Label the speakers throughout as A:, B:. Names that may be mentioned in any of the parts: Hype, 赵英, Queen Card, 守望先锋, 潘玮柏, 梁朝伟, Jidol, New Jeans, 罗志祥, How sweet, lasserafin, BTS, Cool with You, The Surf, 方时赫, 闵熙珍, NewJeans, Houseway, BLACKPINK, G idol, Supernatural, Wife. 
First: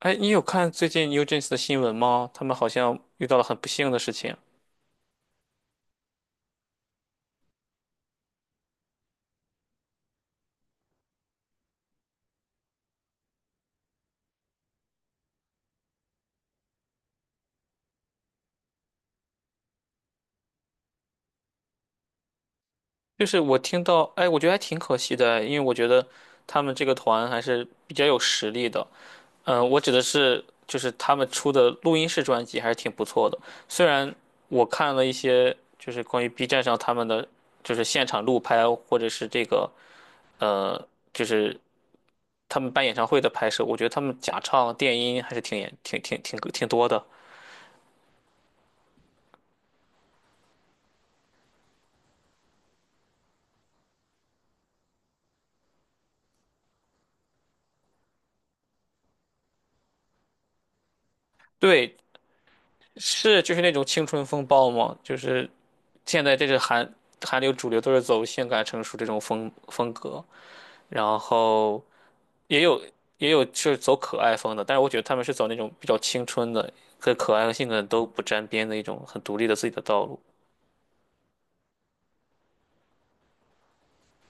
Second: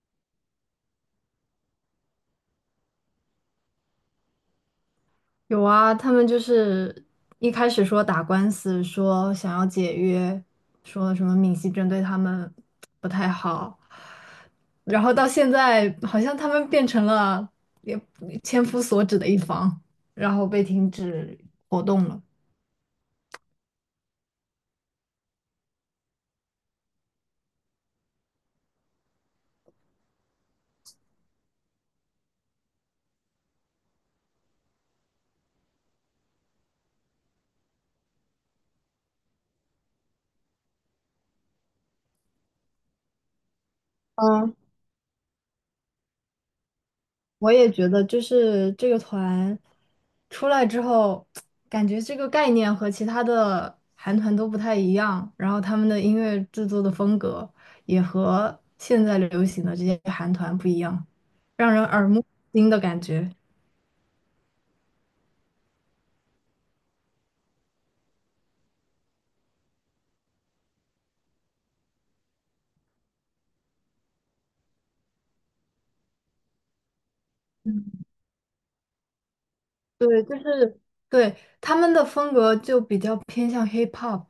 A: 哎，你有看最近 NewJeans 的新闻吗？他们好像遇到了很不幸的事情。
B: 有啊，他们就是一开始说打官司，说想要解约，说什么闵熙珍对他们不太好，然后到现在好像他们变成了也千夫所指的一方，然后被停止活动了。
A: 就是我听到，哎，我觉得还挺可惜的，因为我觉得他们这个团还是比较有实力的。嗯，我指的是就是他们出的录音室专辑还是挺不错的。虽然我看了一些就是关于 B 站上他们的就是现场录拍或者是这个呃就是他们办演唱会的拍摄，我觉得他们假
B: 嗯。
A: 唱、电音还是挺严挺挺挺挺多的。
B: 我也觉得，就是这个团出来之后，感觉这个概念和其他的韩团都不太一样，然后他们的音乐制作的风格也和现在流行的这些韩团不一样，让人
A: 对，
B: 耳目一新的感觉。
A: 是就是那种青春风暴吗？就是现在这是韩流主流都是走性感成熟这种风格，然后也有也有是走可爱风的，但是我觉得他们是走那种比较青春的，跟可爱和性感都不沾边的一种很独立的自己的道路。
B: 对，就是对他们的风格就比较偏向 hip hop,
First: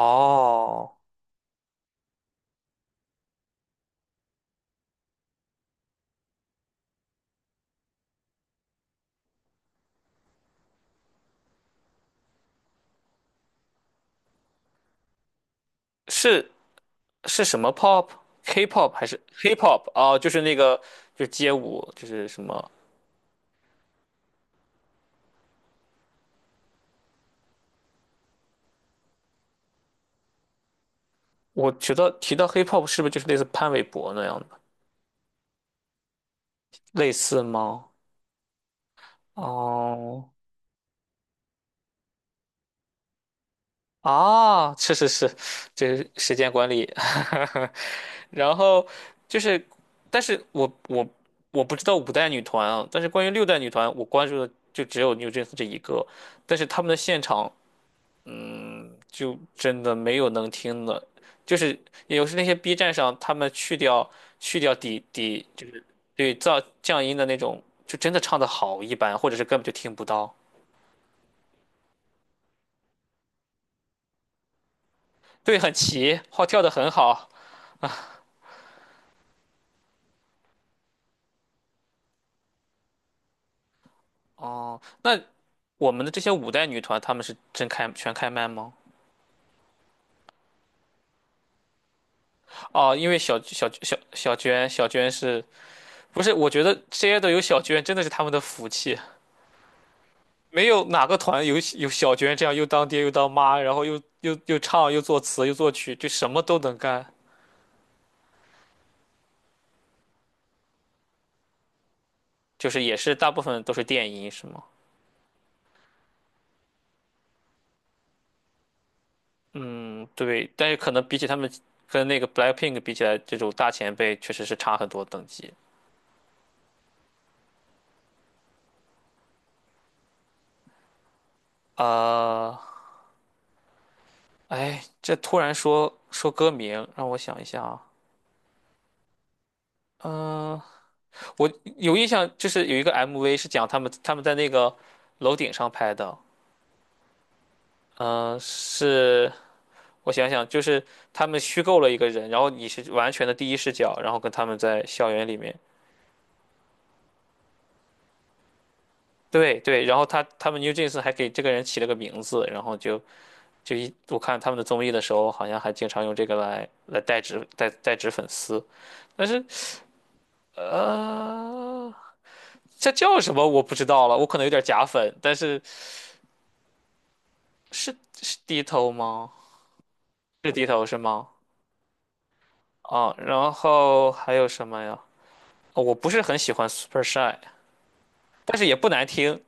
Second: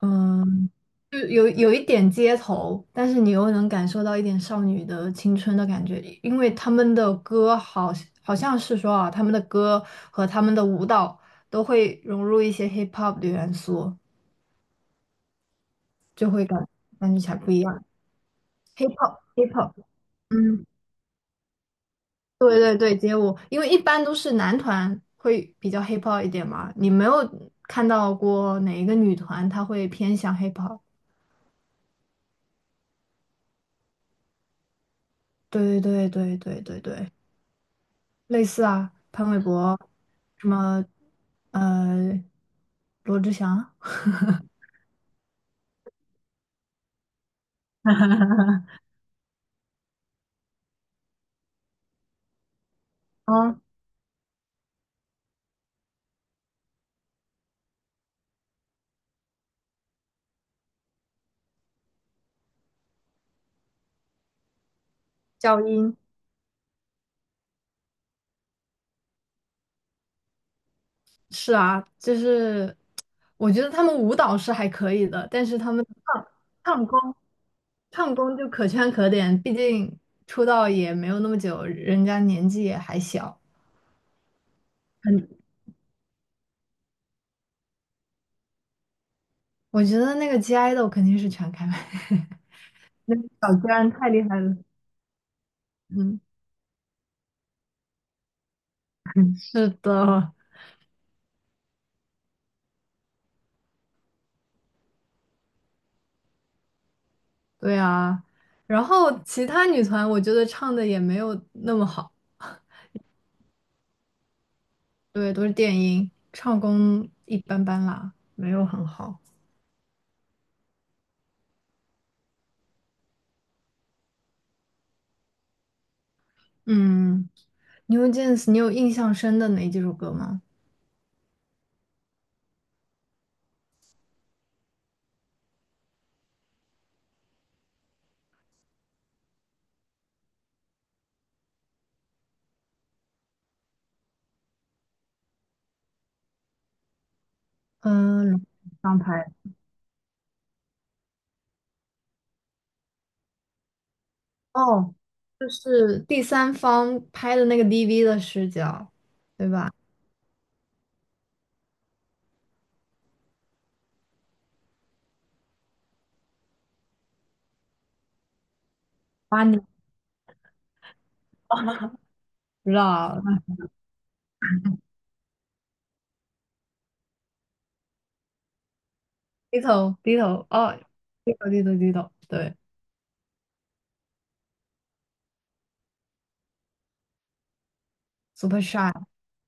B: 嗯。就有一点街头，但是你又能感受到一点少女的青春的感觉，因为他们的歌好好像是说啊，他们的歌和他们的舞蹈都会融入一些 hip hop 的元素，就会
A: 是
B: 感感觉起来
A: 是
B: 不
A: 什
B: 一
A: 么
B: 样。
A: pop？K-pop
B: hip
A: 还是
B: hop hip hop,
A: hip-hop 啊？就是那
B: 嗯，
A: 个就是街舞，就是什
B: 对
A: 么？
B: 对对，街舞，因为一般都是男团会比较 hip hop 一点嘛，你没有看到过哪一个女团她会偏向 hip hop?
A: 我觉得提到 hip-hop 是不是就是类似潘玮柏那样的，
B: 对对对对对对
A: 类
B: 对。
A: 似吗？
B: 类似啊，潘玮柏，
A: 哦，
B: 什么呃，罗志祥，
A: 啊，是是是，这是时间管理。然后就是，但是我我不知道五代女团啊，但是关于六代
B: 嗯，
A: 女团，我关注的就只有 NewJeans 这一个。但是他们的现场，嗯，就真的没有能听的。就是有时那些 B 站上他们去掉底，
B: 赵
A: 就是
B: 英，
A: 对噪降音的那种，就真的唱的好一般，或者是根本就听不到。
B: 是啊，就是我觉得他们舞蹈是还可以的，但是
A: 对，很
B: 他们
A: 齐，
B: 唱
A: 号跳的
B: 唱
A: 很
B: 功
A: 好。
B: 唱功就可圈可点，毕竟出道也没有那么久，人家年纪也还小，
A: 哦，那
B: 很，
A: 我们的这些五代女团，她们是全开麦吗？
B: 我觉得那个 G idol 肯定是全开麦，
A: 哦，因
B: 那
A: 为
B: 个
A: 小
B: 小
A: 小
B: 娟
A: 小
B: 太厉
A: 小
B: 害了。
A: 娟，小娟是
B: 嗯，
A: 不是？我觉得 J 都有小娟真的是他们的福气，
B: 是的，
A: 没有哪个团有小娟这样又当爹又当妈，然后又唱又作词又作曲，就什么都能干。
B: 对啊，然后其他女团我觉得唱的也没有那么好，
A: 就是也是大部分都是电音是吗？
B: 对，都是电音，唱功一般般啦，没有很好。
A: 嗯，对，但是可能比起他们跟那个 BLACKPINK 比起来，这种大前辈确实是差很多等级。
B: 嗯，New Jeans,你有印象深的哪几首歌吗？
A: 啊、哎，这突然说说歌名，让我想一下啊。嗯、我有印象，就是有一个 MV 是讲他们在那个楼顶上拍的。
B: 嗯，
A: 嗯、
B: 龙刚
A: 是
B: 拍
A: 我想想，就是他们虚构了一个人，然后你是完全的第一视角，然后跟他们在
B: 哦，
A: 校园里
B: 就
A: 面。
B: 是第三方拍的那个 DV 的视角，对
A: 对
B: 吧？
A: 对，然后他们 New Jeans 还给这个人起了个名字，然后就就一我看他们的综艺的时候，好像还经常用这个来代指粉丝。但
B: 把
A: 是
B: 巴尼，
A: 呃，
B: 不知
A: 这叫
B: 道，
A: 什么我不知道了，我可能有点假粉，但是是是低头吗？
B: 低头
A: 是低
B: 哦，
A: 头是吗？
B: 低头，对
A: 啊，然后还有什么呀？哦我不是很喜欢 Super Shy，但
B: ，Super
A: 是也不
B: Shy
A: 难听，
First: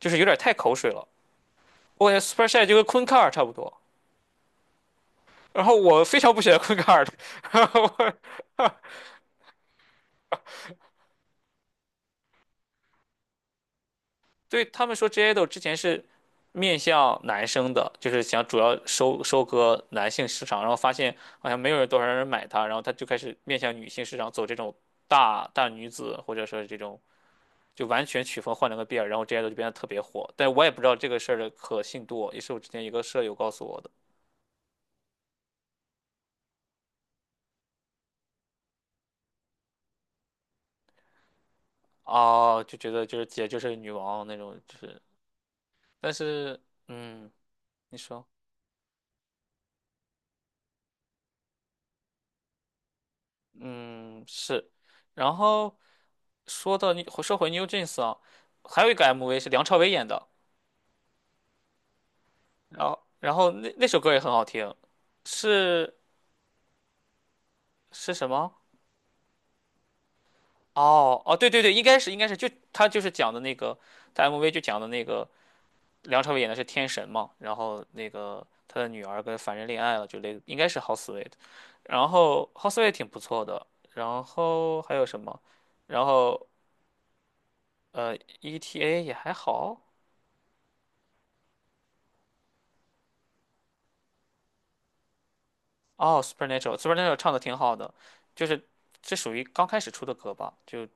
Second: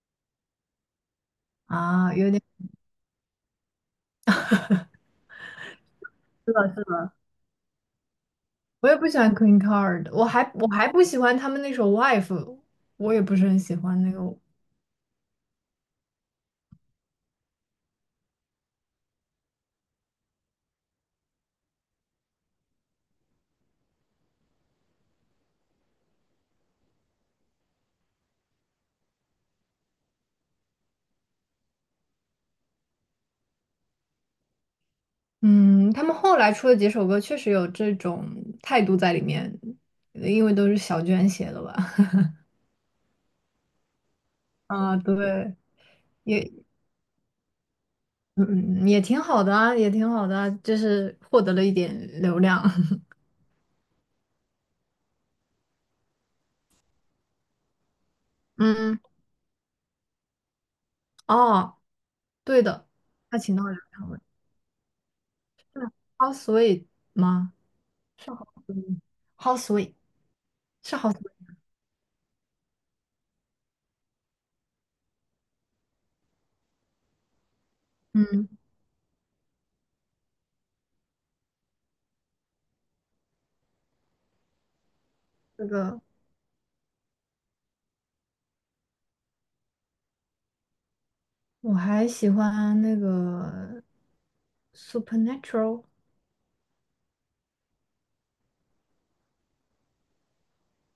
A: 就是有点太口水了。我
B: 啊，
A: 感觉
B: 有点
A: Super Shy 就跟昆卡尔差不多，然后我非常不喜
B: 是
A: 欢昆卡尔。
B: 的，
A: 然后我
B: 我也不喜欢 Queen Card,我还不喜欢他们那首 Wife,我也不是很喜欢那个。
A: 对他们说 J i d o L 之前是面向男生的，就是想主要收割男性市场，然后发现好像没有人多少人买它，然后他就开始面向女性市场走这种大女子，或者说是这种就完全曲风换了个遍，然后 J i d o L 就变得特别火。但我也不知道这个事儿的可信度，也是我之前一个舍友告诉我的。
B: 嗯，他们后来出的几首歌确实有这种态度在里面，因为都是小娟写的吧？
A: 啊，就觉得就是姐就是女王那种，就
B: 啊，
A: 是
B: 对，
A: 但
B: 也
A: 是嗯，你说
B: 嗯也挺好的啊，也挺好的啊，就是获得了一点流量。
A: 嗯是，然后。你说回 New Jeans 啊，还有一
B: 嗯，
A: 个 MV 是梁朝伟演的，
B: 哦，对
A: 然
B: 的，
A: 后然
B: 他
A: 后
B: 请到了
A: 那
B: 梁
A: 那首
B: 朝
A: 歌
B: 伟
A: 也很好听，是
B: ，How sweet 吗？
A: 是什
B: 是
A: 么？
B: How sweet，How sweet 是 How
A: 哦哦，对
B: sweet,
A: 对对，应该是就他就是讲的那个，他 MV 就讲的那个梁朝伟演的是天神嘛，然后那个
B: 嗯，
A: 他的女儿跟凡人恋爱了，应该是 h o u s e w e e t。 然后 Houseway 挺不错的，然后还有什么？
B: 这个。
A: 然后ETA 也还好，
B: 我还喜欢那个 Supernatural,
A: 哦，Supernatural，Supernatural 唱的挺好的，就是这属于刚开始出的歌吧，就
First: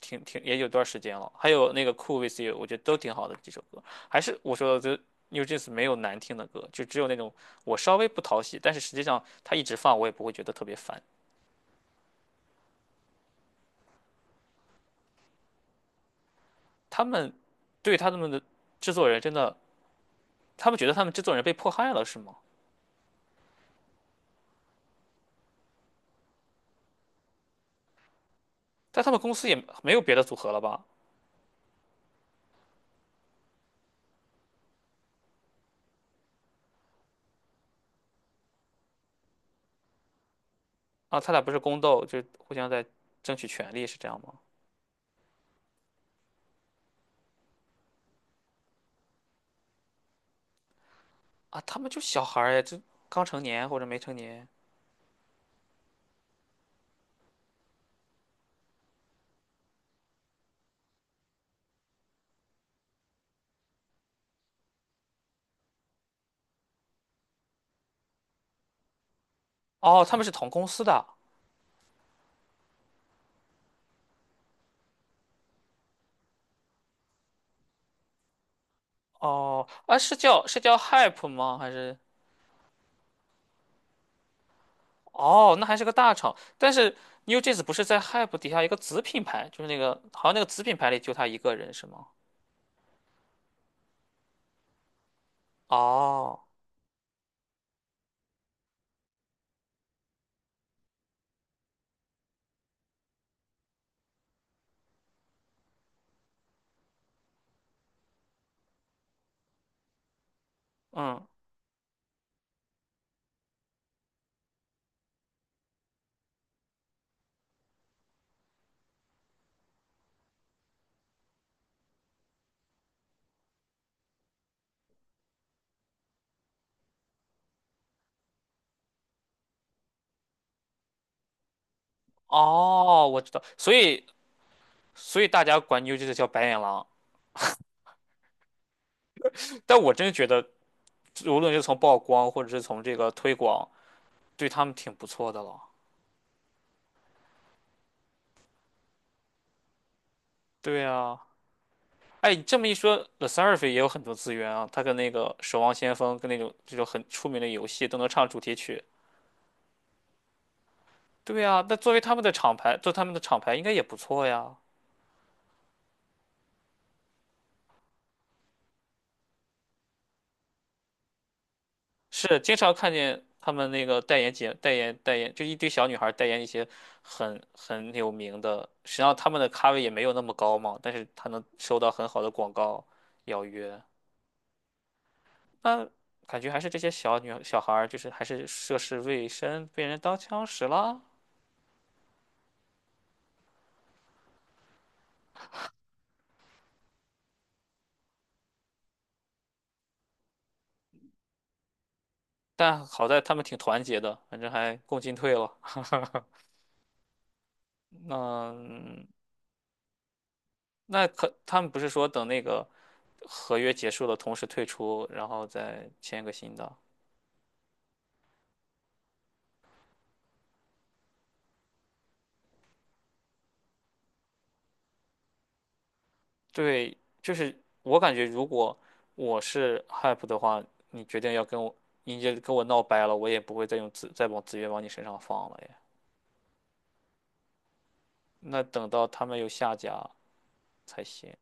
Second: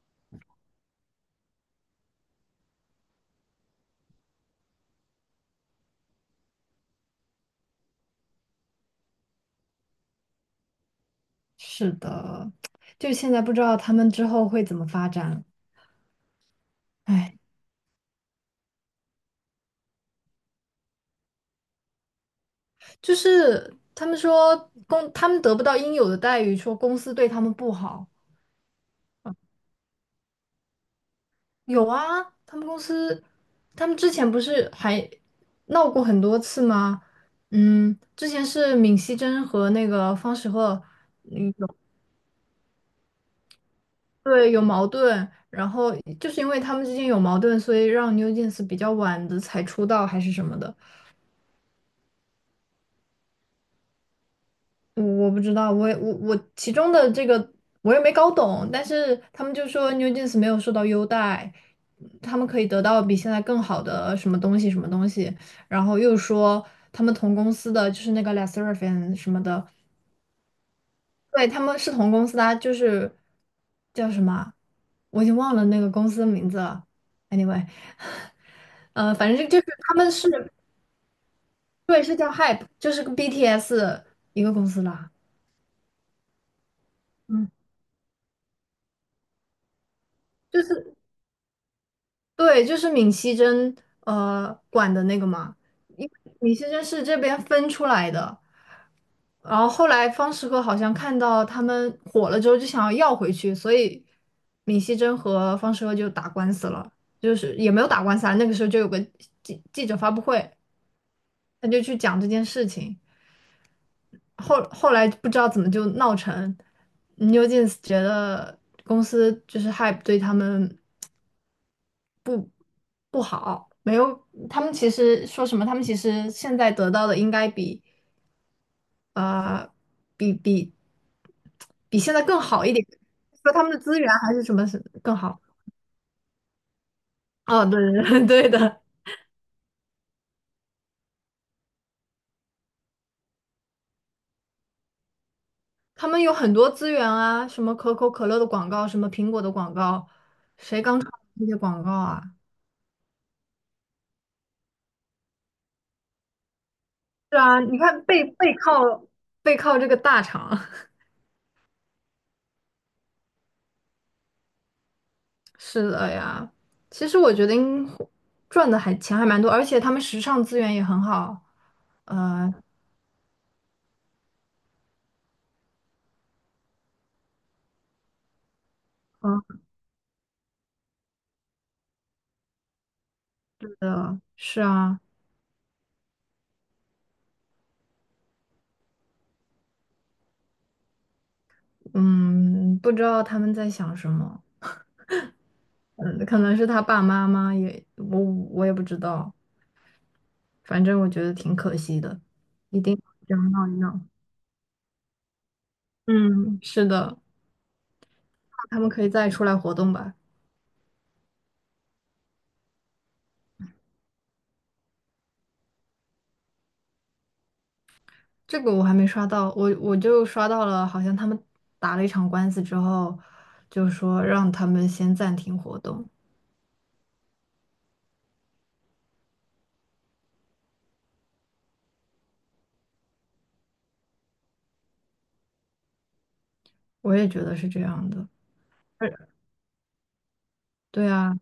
A: 也有段时间了。还有那个 Cool with You，我觉得都挺好的几首歌。还是我说的，就 New Jeans 没有难听的歌，就只有那种我稍微不讨喜，但是实际上他一直放我也不会觉得特别烦。
B: 是的，就现在不知道他们之后会怎么发展。
A: 他们
B: 哎，
A: 对他们的制作人真的，他们觉得他们制作人被迫害了是吗？
B: 就是他们说他们得不到应有的待遇，说公司对他们不好。
A: 但他们公司也没有别的组合了吧？
B: 有啊，他们公司他们之前不是还闹过很多次吗？嗯，之前是闵熙珍和那个方时赫。
A: 啊，他俩不
B: 那
A: 是
B: 个。
A: 宫斗，就互相在争取权利是这样吗？
B: 对，有矛盾，然后就是因为他们之间有矛盾，所以让 New Jeans 比较晚的才出道还是什么的，
A: 啊，他们就小孩儿呀，这刚成年或者没成年。
B: 我不知道，我也我其中的这个我也没搞懂，但是他们就说 New Jeans 没有受到优待，他们可以得到比现在更好的什么东西什么东西，然后又说他们同公司的就是那个 l a s s e r a f i n 什么的，
A: 哦，他们是同公司的。
B: 对，他们是同公司的啊就是叫什么啊我已经忘了那个公司的名字了。Anyway,反正就
A: 哦，
B: 就是他
A: 啊，
B: 们
A: 是
B: 是
A: 叫是叫 Hype 吗？还是
B: 对，是叫 Hype,就是跟 BTS 一个公司啦。
A: 哦，那还是个大厂。但是
B: 嗯，
A: NewJeans 不是在 Hype 底下一个子品牌，就是那个好像那个子
B: 就
A: 品牌
B: 是
A: 里就他一个人是吗？
B: 对，就是闵熙珍管的那个嘛，因为
A: 哦，
B: 闵熙珍是这边分出来的，然后后来方时和好像看到他们火了之后就想要要回去，所以闵熙珍和方时和就打官司了，就是也没有打官司啊，那个时候就有个记者发布会，
A: 嗯，
B: 他就去讲这件事情，后后来不知道怎么就闹成，New Jeans 觉得公司就是 Hype 对他们。不好，没有，他们其实说什么？他们其实现在得到的应该比呃比比比现在更好一点，
A: 哦，我知道。
B: 说他
A: 所
B: 们的资
A: 以
B: 源还是什么是更
A: 所以
B: 好？
A: 大家管 NewJeans 叫白眼狼，
B: 哦，对对 对对的，
A: 但我真觉得无论是从曝光或者是从这个推广，对他们挺不错的了。
B: 他们有很多资源啊，什么可口可乐的广告，什么苹果的广告，
A: 对
B: 谁刚出
A: 呀。
B: 那些广告啊？
A: 哎，你这么一说，The Surf 也有很多资源啊，他跟那个《守望先锋》跟那种这种很出
B: 是
A: 名的
B: 啊，
A: 游
B: 你
A: 戏都
B: 看
A: 能
B: 背
A: 唱主题
B: 背
A: 曲。
B: 靠背靠这个大厂，
A: 对呀，那作为他们的厂牌，做他们的厂牌应该也不错呀。
B: 是的呀。其实我觉得赚的还钱还蛮多，而且他们时尚资源也很好。
A: 是，
B: 呃，
A: 经常看见他们那个代言节、代言、代言，就一堆小女孩代言一些很有名的，实际上他们的
B: 嗯，
A: 咖位也没有那么高嘛，但是他能收到很好的广告邀约。
B: 的，是啊，
A: 那感觉还是这些小孩儿，就是还是涉世未深，被人当枪使了。
B: 嗯，不知道他们在想什么，嗯，可能是他爸妈也，我也不知道，反正我觉得挺可惜的，一
A: 但
B: 定
A: 好
B: 要
A: 在他
B: 这
A: 们
B: 样
A: 挺
B: 闹一
A: 团结
B: 闹。
A: 的，反正还共进退了。
B: 嗯，是的，他们可
A: 那
B: 以再出来活动吧。
A: 那可他们不是说等那个合约结束了，同时退出，然后再签个新的？
B: 这个我还没刷到，我就刷到了，好像他们打了一场官司之后，就说让他们先暂停活动，
A: 对，就是我感觉，如果我是 HYPE 的话，你决定要跟我，你就跟我闹掰了，我也不会再往资源往你身上放了呀。
B: 我也觉得是这样的。
A: 那等到他们有下家才
B: 对
A: 行。
B: 啊，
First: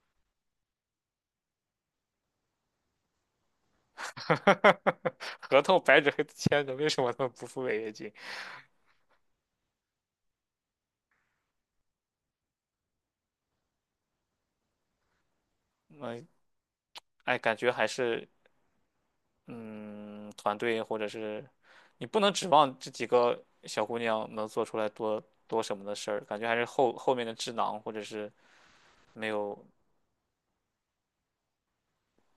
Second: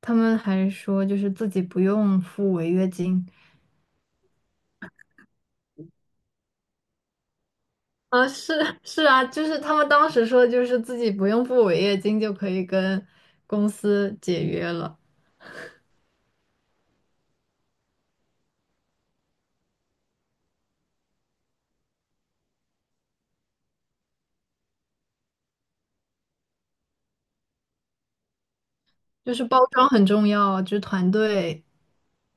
B: 他们还说就是自己不用付违约金，
A: 合同白纸黑字签的，为什么他们不付违约金？
B: 啊，是是啊，就是他们当时说，就是自己不用付违约金就可以跟公司解约了，
A: 嗯，哎，感觉还是嗯，团队或者是你不能指望这几个小姑娘能做出来多什么的事儿，感觉还是后面的智囊或者是没
B: 就是
A: 有
B: 包装很重要，就是团队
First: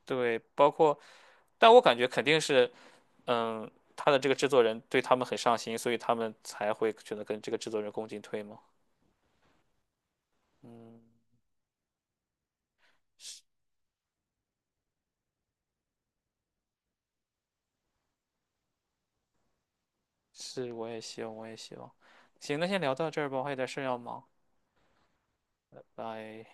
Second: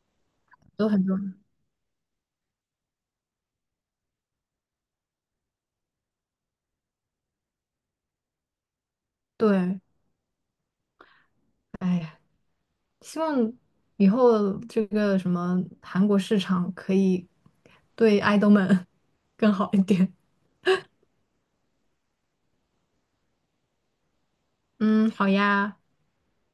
A: 对，包
B: 都
A: 括，
B: 很重要。
A: 但我感觉肯定是，嗯，他的这个制作人对他们很上心，所以他们才会选择跟这个制作人共进退嘛。
B: 对，
A: 嗯，
B: 哎呀，希望以后这个什么韩国市场可以对爱豆们 更好一点。
A: 是，我也希望，我也希望。行，那先聊到这儿吧，我还有点事儿要忙，
B: 嗯，好呀。
A: 拜拜。